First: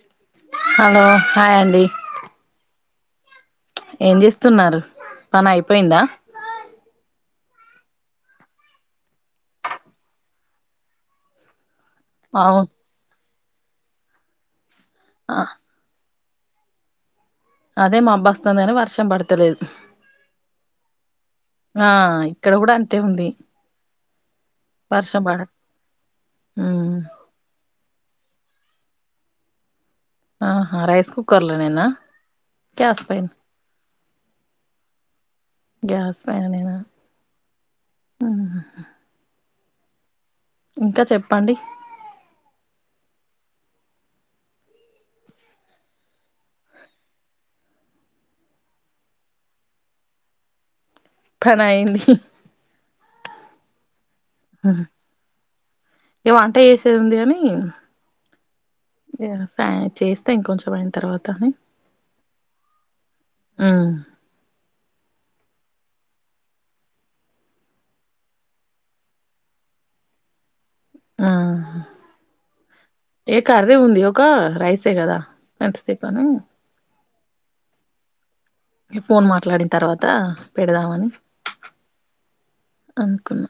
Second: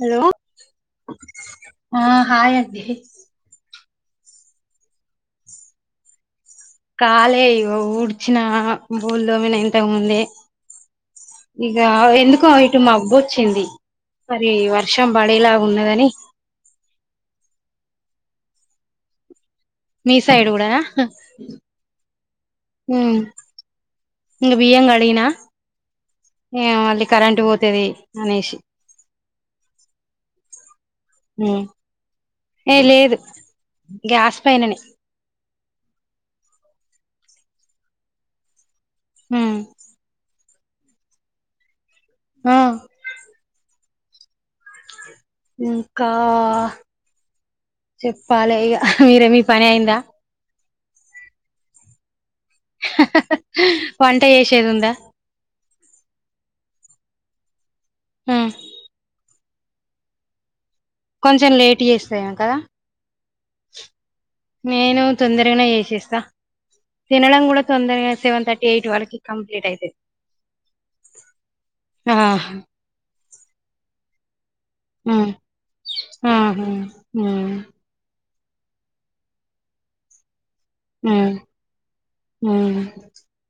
Hello hello hi అండి ఆ హాయండీ. ఏం చేస్తున్నారు పనైపోయిందా. కాలే ఇగో ఊడ్చినా బోలు దోమినా ఇంతకుముందే. ఇగా ఎందుకో అవును ఇటు మబ్బొచ్చింది మరీ వర్షం ఆ, పడేలాగున్నదని. అదే మాబ్బస్తాంది గాని వర్షం పడ్తలేదు. మీ సైడు గూడానా ఇక్కడ కూడా అంతే హ్ము ఉంది ఇంగ బియ్యం వర్షం కడిగినా. పడ ఇగ ఉమ్, మళ్ళీ కరెంట్ పోతదీ అనేశి. ఆహా రైస్ ఉమ్ కుకర్లోనేనా ఏ లేదు గ్యాస్పైన్ గ్యాస్ పైననే గ్యాస్ పైననేనా ఊహ్ హు హూ ఇంకా చెప్పండి ఆ ఇంకా చెప్పాలే ఇగా మీరే మీ పనైందా. పనైంది వంట జేశేద్ ఉందా. ఇగ వంట చేశేది ఉంది గానీ. హ్ము ఫ్యా చేస్తా ఇంకొంచెం అయిన్ తర్వాత కొంచెం అని లేట్ చేస్తాయేమో కదా ఊ నేనూ తొందరగనే చేశేస్తా తినడం కూడా తొందరగా సెవెన్ థర్టీ ఎయిట్ వరకి కంప్లీట్ అయితది. అఆహా ఇగ కర్రీ ఉంది ఒకా రైస్ ఊ ఊహు ఊ ఫోన్ మాట్లాడిన్ తర్వాతా పెడదామని. ఉమ్ [unintelligible] అనుకున్నా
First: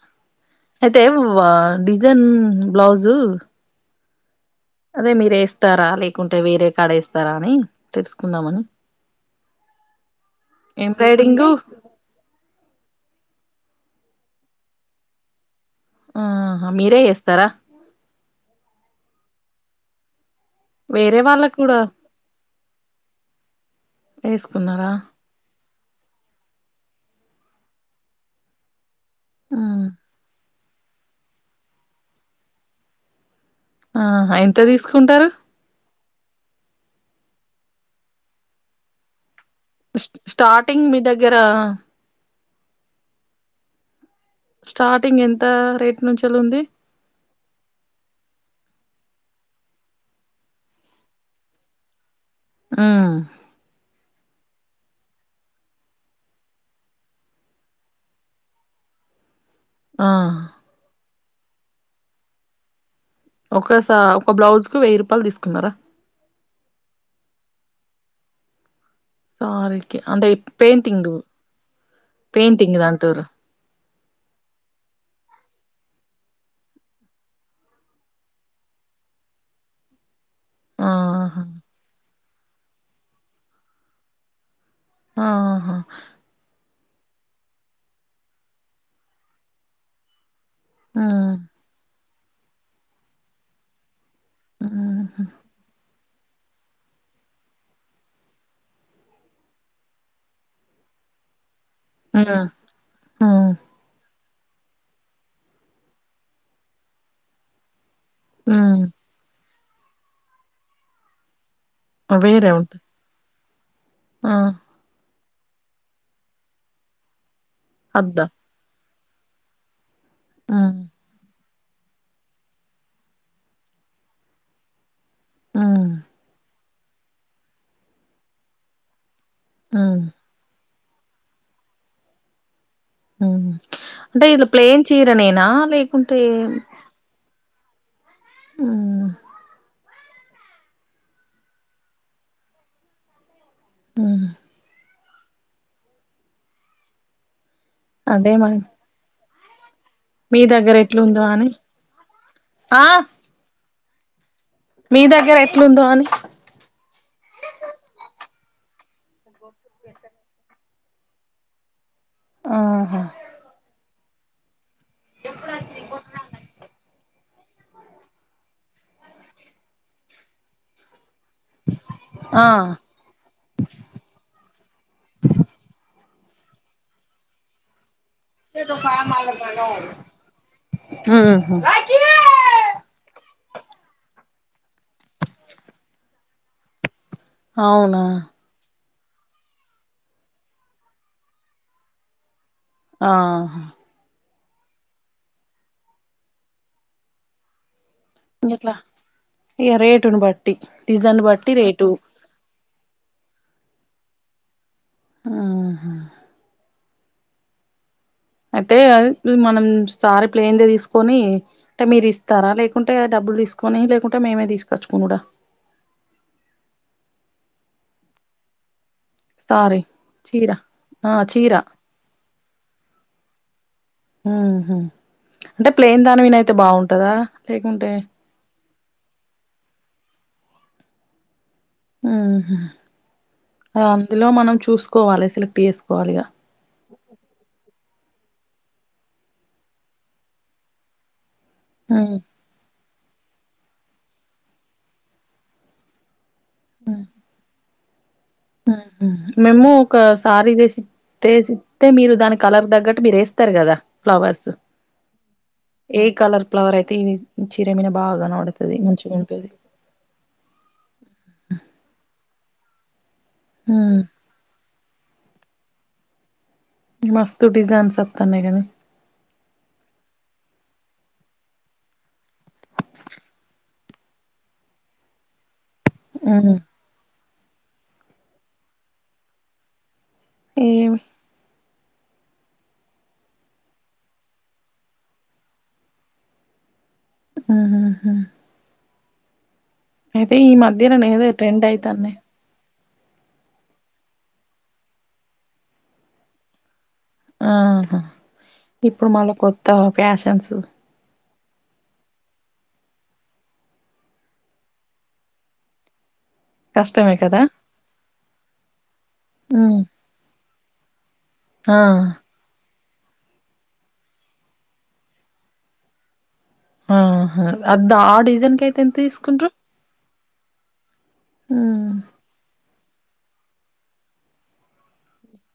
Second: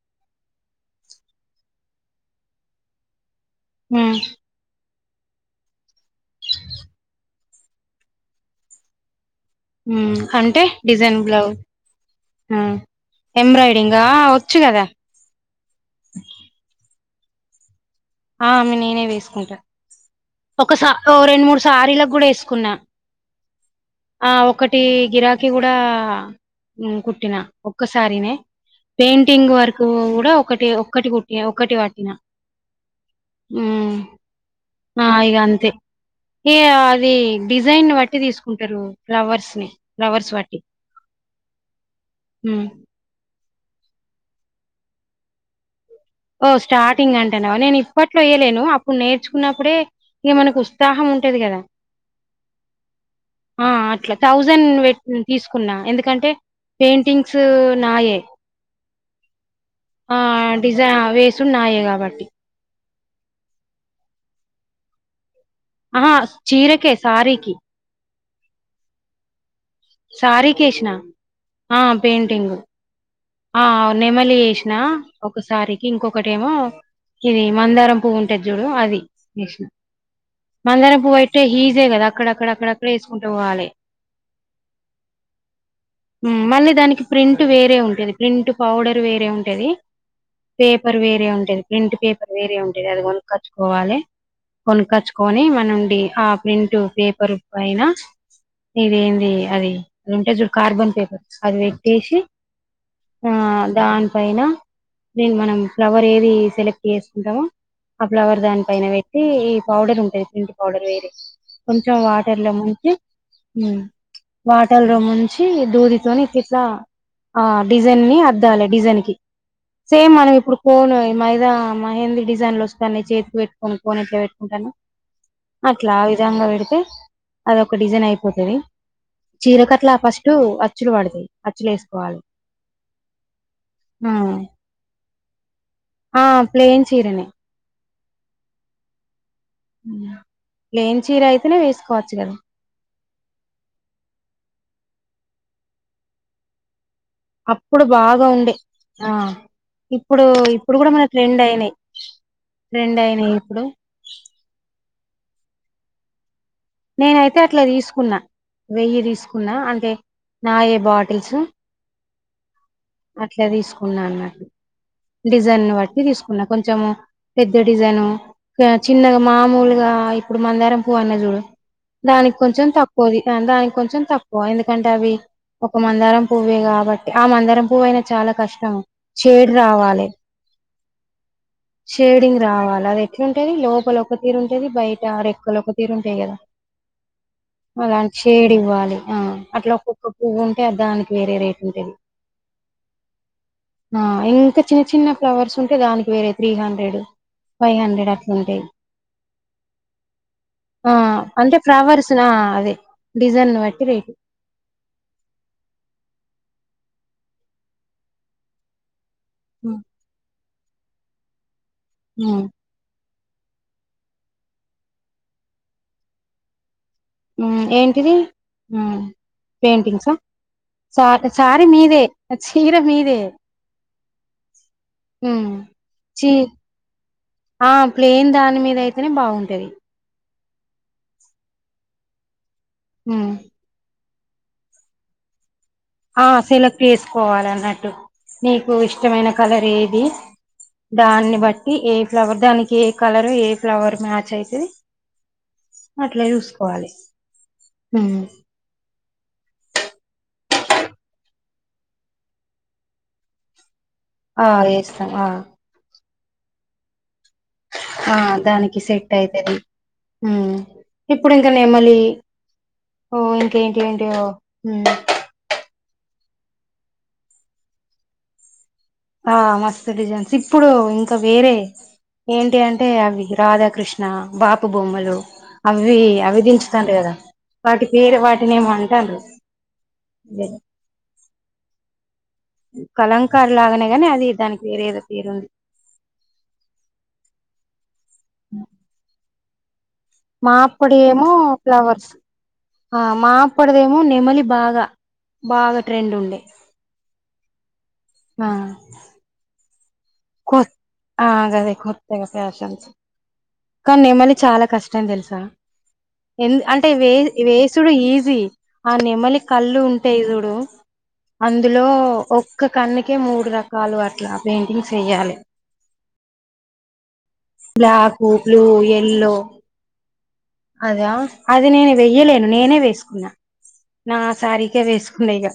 అయితే వా డిజైన్ బ్లౌజూ. హ అదే మీరు ఏస్తారా లేకుంటే వేరే కాడ ఏస్తారా అని తెలుసుకుందామని ఉమ్ కంటే డిజైన్ బ్లౌ ఎంబ్రాయిడింగు ఎంబ్రాయిడింగ వచ్చు కదా ఆ మీరే ఏస్తారా ఆ నేనే వేసుకుంటా ఒకస వేరే రెండు వాళ్ళకు మూడు కూడా సారీలకు కూడా వేసుకున్నా ఆ ఒకటి వేసుకున్నారా గిరాకీ కూడా కుట్టినా ఒక్క సారి నే పెయింటింగ్ వర్క్ ఉమ్ కూడా ఒకటి ఒకటి కుట్టిన ఒకటి వట్టిన ఉమ్ ఆహా ఎంత ఆ తీసుకుంటారు ఇగ అంతే ఏ అది డిజైన్ని బట్టి తీసుకుంటరు ఫ్లవర్స్ ని ఫ్లవర్స్ స్టార్టింగ్ మీ దగ్గర ఉమ్ స్టార్టింగ్ ఎంత నుంచెలి ఓ ఉంది స్టార్ట్ గ్ అంటాన్నవ నేను ఇప్పట్లో ఎయ్యలేను అప్పుడు నేర్చుకున్నప్పుడే ఇగ మనకు ఉత్సాహం ఉంటది కదా ఉమ్ ఆ అట్లా థౌజండ్ పెట్టు తీసుకున్నా ఎందుకంటే పెయింటింగ్స్ నాయే ఆ డిజై వేసుడున్నాయే కాబట్టి ఒకస ఒక బ్లౌజ్ కు వెయ్యి రూపాలు తీసుకున్నారా ఆహా చీరకె సారీకి సారికి అంటె సారీకి వేసిన పెయింటింగ్ పెయింటింగ్ దాంతో ఆ నెమలి ఏసినా ఒక సారికి ఇంకొకటేమో ఇది మందారం పువ్వు ఉంటది చూడు అది వేసిన మందారం పువ్వు అయితే ఆహా ఈజే కదా అక్కడక్కడ అక్కడక్కడ వేసుకుంట పోవాలే ఆహా మళ్ళీ దానికి ప్రింట్ వేరే ప్రింట్ పౌడర్ వేరే ఉంటది పేపర్ వేరే ఉమ్ ఉంటది ప్రింట్ పేపర్ వేరే ఉంటది అది కొనుక్కొచ్చుకోవాలి హుహు. కొనుక్కచ్చుకొని మనం డి ప్రింట్ పేపరు పైన ఇదేంది అది ఉంటయి చూడు కార్బన్ పేపర్ అది పెట్టేసి ఆ దాని పైన దేను మనం ఫ్లవర్ ఏది సెలెక్ట్ చేసుకుంటమో ఆ ఫ్లవర్ దాని హ్మ్. పైన పెట్టి ఈ పౌడర్ ఉంటది పింక్ పౌడర్ వేరే కొంచెం వేరే ఉంటది. వాటర్లముంచి ఆ! ర్ల ముంచి దూదితోని ఇట్లిట్లా ఆ డిజైన్ ని అద్దా? అద్దాలి డిజైన్ కి సేమ్ మనం ఇప్పుడు హ్మ్. కోను మైదా మేహేంది డిజైన్లో వస్తానై చేతికి పెట్టుకొని కోన్ ఏట్లా పెట్టుకుంటన్నము హ్మ్. అట్లా ఆ విధంగా పెడితే అది ఒక డిజైన్ అయిపోతది చీరకట్లా హ్మ్. ఫస్ట్ అచ్చులు పడతాయి అచ్చులు వేసుకోవాలి ఉహ్ ఆ అంటే ఇలా ప్లెయిన్ చీరనేనా లేకుంటే ఆ ప్లెయిన్ చీరనే ఆహ్ ప్లెన్ చీరైతేనే వేస్కోవచ్చు కదా ఆహ్ అప్పుడు బాగా అదే ఉండే మరి ఆ ఇప్పుడు మీ దగ్గర ఇప్పుడు కూడా మన ఎట్లుందో అని. ట్రెండైనాయి ఆ! ట్రెండైనాయి ఇప్పుడు మీ దగ్గర ఎట్లుందోని నేనైతే అట్లా తీస్కున్నా వెయ్యి తీస్కున్నా అంటే నాయే బాటిల్సు ఆహా అట్లా తీస్కున్నా అన్నటు డిజైన్ బట్టి తీస్కున్నా కొంచెము పెద్ద డిజైను చిన్నగా మామూల్గా ఇప్పుడు మందారం పువ్ అన్న జూడు దానికి ఆ! కొంచెం తక్కు పొది దానికి కొంచెం తక్కువ ఎందుకంటే అవి ఒక మందారం పువ్వే కాబట్టి ఆ మందారం పువ్వైనా చానా కష్టం షేడ్ రావాలే ఆహు షేడింగ్ రావాలదే ఎట్లుంటది లోపల ఒక తీరుంటుది బయట రెక్కలు ఒక తీరుంటాయి కదా అలా అవునా! షేడివ్వాలి ఆ అట్లా ఒక్కొక్క పువ్వుంటే అ దాన్కి వేరే రేటుంటది ఆహ్ ఆ ఇంకా చిన్న చిన్న ఫ్లవర్స్ ఉంటే దాన్కి వేరే త్రీ హండ్రెడ్ ఫైవ్ హండ్రెడ్ అట్ గట్లా ఇగ రేటుని బట్టి ఆ! డిజన్ బట్టి అంటే రేటు ఫ్లవర్స్ ఆ అదే డిజైన్ వట్టి రేటు ఆహ్ ఆహ అయితే మనం హ్మ్. సారీ ప్లెన్ దే తీస్కొని అంటే హ్మ్. మీరిస్తారా లేక ఉంటే డబ్బులు తీస్కొని లేకుంటే మేమే తీస్కొచ్చుకునుడా ఉహ్ ఏంటిది ఊ సారీ పెయింటింగ్స చీర ఆ చీర చాచారి మీదే చీర మీదే ఉహు హ్మ్. అంటే ప్లెయిన్ దాని చీ మినైతే బాగుంటందా లేకుంటే తనే బాగుంటది ఉహు హ్మ్. ఓ అందులో మనం చూస్కోవాలి సెలెక్టేస్ ఆ సెలక్ తీస్కోవాలన్నట్టు నీకు ఇష్టమైన కలర్ ఏది దాన్ని బట్ ఈ ఏ ఉమ్ ఫ్లవర్ దాన్కి ఏ కలర్ ఏ ఫ్లవర్ మ్యాచైతది అట్లా జూస్కో కోవాలి ఉమ్ ఉహు మేము ఒక సారి దెసి తేసిస్తే మీరు దాని కలర్ తగ్గట్టు మీరేస్తారు కదా ఆ ఫ్లవర్స్ వేస్తం ఆ ఏ కలర్ ఫ్లవరైతే ఇవి చీర మీద బా ఆ గనవడ్తది మంచిగుంటది ఉహ్ ఇప్పుడింకా నేమలి ఓ ఉమ్ ఇంకేంటెంటో ఓ మస్తు డిజైన్స్ వత్తానై గదా ఆ మస్తు డిజైన్స్ ఇప్పుడు ఇంకా వేరే ఏంటి అంటే అవి రాధాకృష్ణ బాపు బొమ్మలు అవి అవి ఉమ్ దించుతాన్ టె కదా వాటి పేరు వాటినేమోమంటాన్రు ఏమి కలంకార్లాగానే గాని అది దాని పేరేదో పేరుంది ఆహ హా అయితే ఈ మా మధ్యన అప్పుడు నీదే ఏమో ఫ్లవర్స్ ట్రెండైతాన్నే ఆ మా అప్పడిదేమో నెమలి బాగా బాగా ట్రెండ్ ఉండే ఆహా ఆ ఇప్పుడు మళ్ళ కొత్త ప్యాస కొ ఆ గాదె కొత్తగా ఫ్యాషన్స్ కానీ నెమలి చాలా కష్టం తెల్సా ఎ అంటే వే కష్టమే కదా వేసుడు ఈజీ ఆ నెమలి కళ్ళు ఉమ్ ఉంటాయి సూడు ఆ అందులో ఒక్క కన్నుకే మూడు రకాలు అట్లా పెయింటింగ్స్ ఏయాలి ఆహ అద్ ఆ బ్లాక్ డిజైన్ బ్లూ కి అయితే ఎంత ఎల్లో తీసుకుంటారు అదా అది నేను హ్మ్. వెయ్యలేను నేనే వేసుకున్నా నా సారీకే వేసుకున్నా ఇగ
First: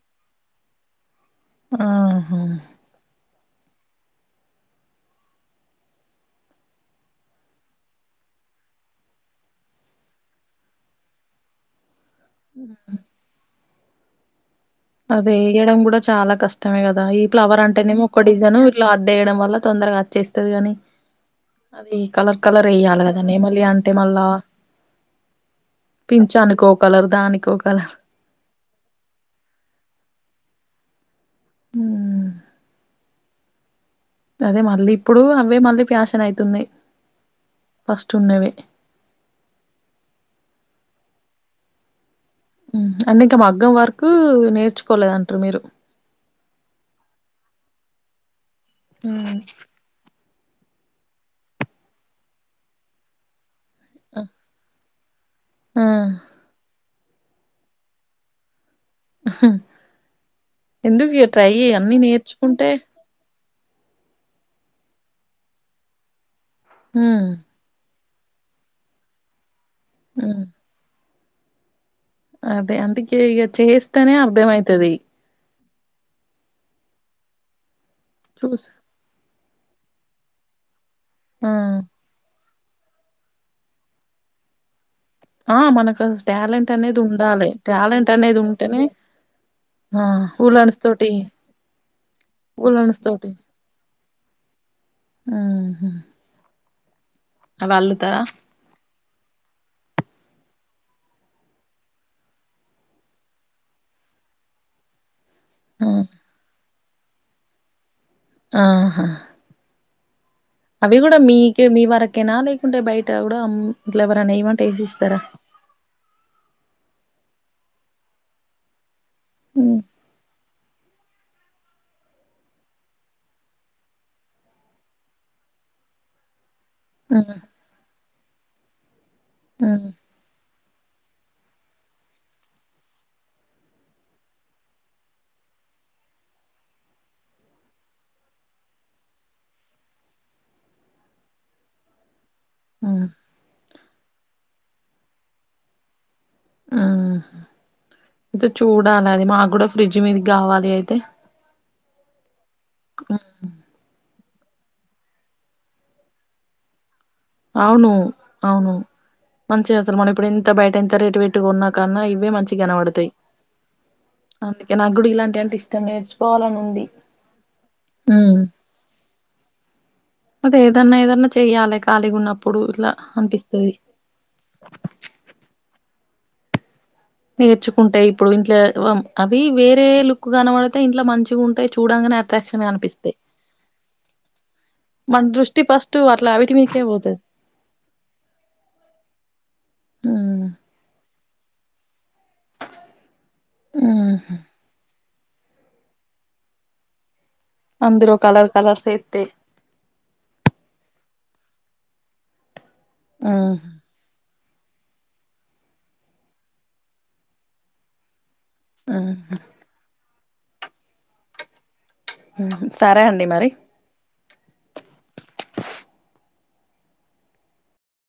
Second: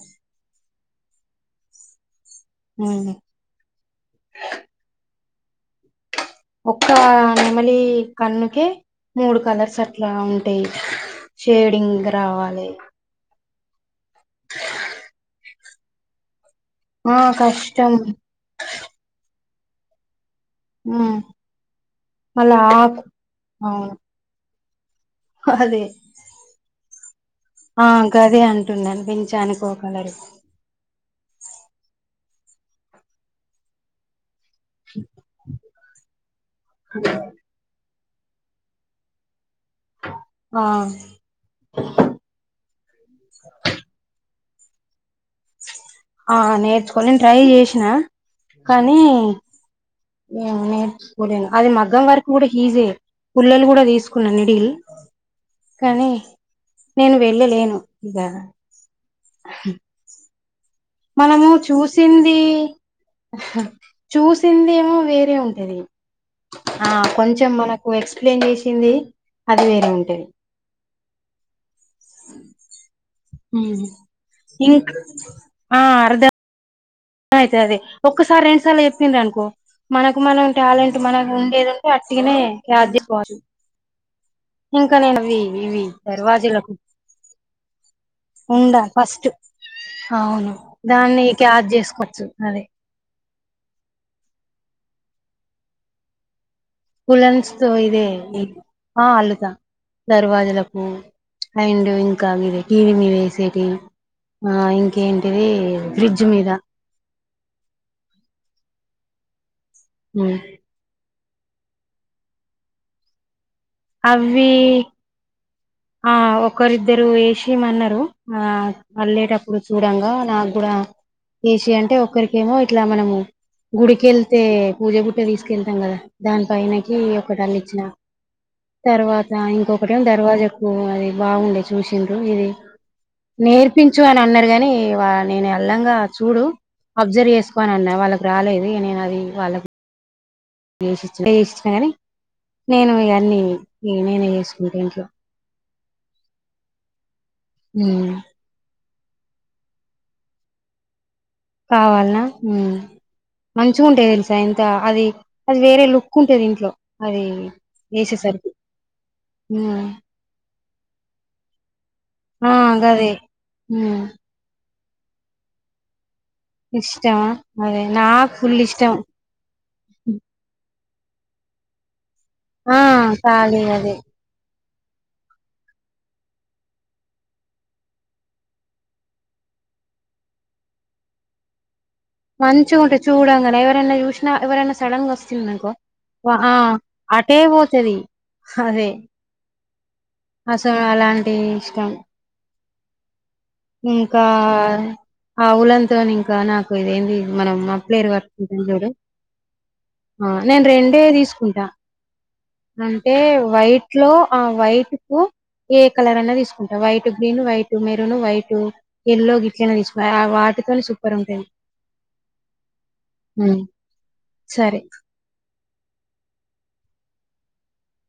ఆహా వ్మ్ [inaudible] ఒక్క నెమలి కన్నుకే మూడు కలర్స్ అట్లా ఉంటాయి. షేడింగ్ రావాలె అదె ఎయడం కూడా చాలా కష్టమే కదా ఆ ఈ ఫ్లవర్ కష్టం అంటేనేమో ఒక్క డిజ జనం ఇట్లా అద్దేయడం వల్ల తొందరగా అచ్చేస్తది గాని ఉమ్ ఈ కలర్ మళ్ళా కలర్ ఆకు ఎయ్యాలి కద నెమలి అంటే మళ్ళా హహదే పించానికో కలర్ దానికో ఆ కలర్ గదే అంటుండని పించానికో కలర్ ఉమ్ అదే మళ్ళీ ఇప్పుడు అవే మళ్ళీ ఫ్యాషన్ అయితున్నాయి [inaudible] ఫస్ట్ ఉన్నవే ఆ మ్ అంటే ఇంకా మగ్గం వర్క్ నేర్చుకోలేదంటారు మీరు ఆ నేర్చుకోని నేను ట్రై జేష్ణ కానీ హ్మ్. మ్ నేర్చుకోలేను అది మగ్గం వర్క్ కూడా ఈజీ పూల్లలు కూడా ఆ తీసుకున్న నిడిల్ ఆ! కానీ నేను వెళ్ళలేను ఇగ ఆహా మనము చూసింది నేర్చుకుంటే అహ చూసిందేమో వేరే ఉంటది ఆ ఉమ్ కొంచెం మనకు ఓ ఎక్సప్లేయిన్ చేసింది అది వేరే ఉంటది ఉమ్ అదే అందుకే ఇగ చేస్తేనే అర్ధ ఇంక్ అయితది ఆ అర్ద అయితది అదే ఒక్కసారి రెండు చూస్ సార్లు చెంపిర్ అనుకో మనకు మనం టాలెంట్ మనకు ఆ ఉండేదుంటే అట్టిగానే [inaudible] ఇంకా నేను ఇవి ఆ ఇవి మనకు టాలెంట్ దర్వాజులకు అనేది ఉండాలి టాలెంట్ అనేది ఉండ ఉంటేనే ఫస్ట్ ఆ అవును ఉలన్స్ దాన్ని క్యాజ్ చేసుకోవచ్చు అదే అనస్థోటి ఆహా ఉలెన్స్ తో ఇదే నీ ఆ అల్లుతా దర్వాజలకు అయిండ్ ఇంకా ఇది టీవీ మీద ఏసేటివి ఆ ఇంకేంటిది ఫ్రిడ్జ్ మీద ఆహా ఊ అవి కూడా మీకే మీ వరకైనా లేకుంటే బయట కూడా ఇంట్ల ఎవరైనా అవి ఏయమంటే ఏసిస్తారా ఆ ఒకరిద్దరు ఎషియమన్నారు ఆ అలెటపుడ్ ఇప్పుడు హ్మ్ చూడంగా నాకు గూడ ఏసి అంటే ఒక్కరికేమో ఇట్లా మనము గుడికెళ్తే పూజ బుట్ట తీసుకెళ్తాం కదా దానిపైన కీ ఒక హ్మ్ టళ్ళ ఇచ్చిన తర్వాత హ్మ్ ఇంకొకటేం దర్వాజా ఉం అది బాగుండే చూసిండ్రు ఇది నేర్పించు అని అన్నారు గాని వా నేను అల్లంగా చూడు అబ్సర్వ్ చేసుకోన అన్నా వాళ్ళకి రాలేదు నేను అది వాళ్ళకు చేసిచ్చిన గాని నేను హ్మ్ ఇగ అన్ని నేనే చేసుకుంట ఇంట్లో ఆ ఉమ్ అయితే చూడాలి అది మాకు కూడా ఫ్రిడ్జ్ మీద కావాలి అయితే కావాల్నా ఉం ఆ మంచిగా ఉంటయి తెలుసా ఇంత అది అది వేరే లుక్ ఉంటది ఇంట్లో అది అవును ఏసేసరికి అవును మంచిగసలు మనం ఇప్పుడు ఇంత బయట ఎంత రేటు పెట్టి కొన్నా కన్నా ఇవే మంచిగ కనబడతాయి ఉం అందుకే నాకు గుడ ఇలాంటి అంటే ఇష్టం లేదు ఇష్టమా అదే నాకు ఫుల్ ఇష్టం మది ఏదన్నా ఏదన్నా చెయాలి ఖాలిగా ఉన్నప్పుడు ఆ ఇట్లా ఖాళీ అనిపిస్తది అదే నేర్చుకుంటా ఇప్పుడు ఇంట్లో అవి వేరే లుక్ కనబడితే ఇంట్లో మంచిగా ఉంటాయి చూడంగానే అట్రాక్షన్‌గా మంచిగా ఉంటయి అనిపిస్తాయి. చూడాంగానే ఎవరైనా చూసినా ఎవరనా సడన్గా మన దృష్టి వస్తుంరనుకో ఫస్ట్ అట్లా అవిటి మీదకే పోతది. ఆ కే పోతది సరే హ్మ్. అసలు అలాంటి ఇష్టం ఇంకా హుహు. ఆవులంతోని ఇంకా నాకు ఇదేంది మనం మప్లేరు అందులో కలర్ కటుకుంటాం కలర్స్ చూడు ఎత్తే. ఆ నేను రెండే తీసుకుంటా అంటే హ్మ్. వైట్ ఇంట్లో ఆ వైట్ కు ఏ కలర్ అన్న తీసుకుంటా white green white maroon white హ్మ్. ఎల్లో గిట్లనా తీసుకో ఆ వాటితోనే సూపర్ ఉంటది హు హమ్ సరే అండి మరి ఉమ్, సరే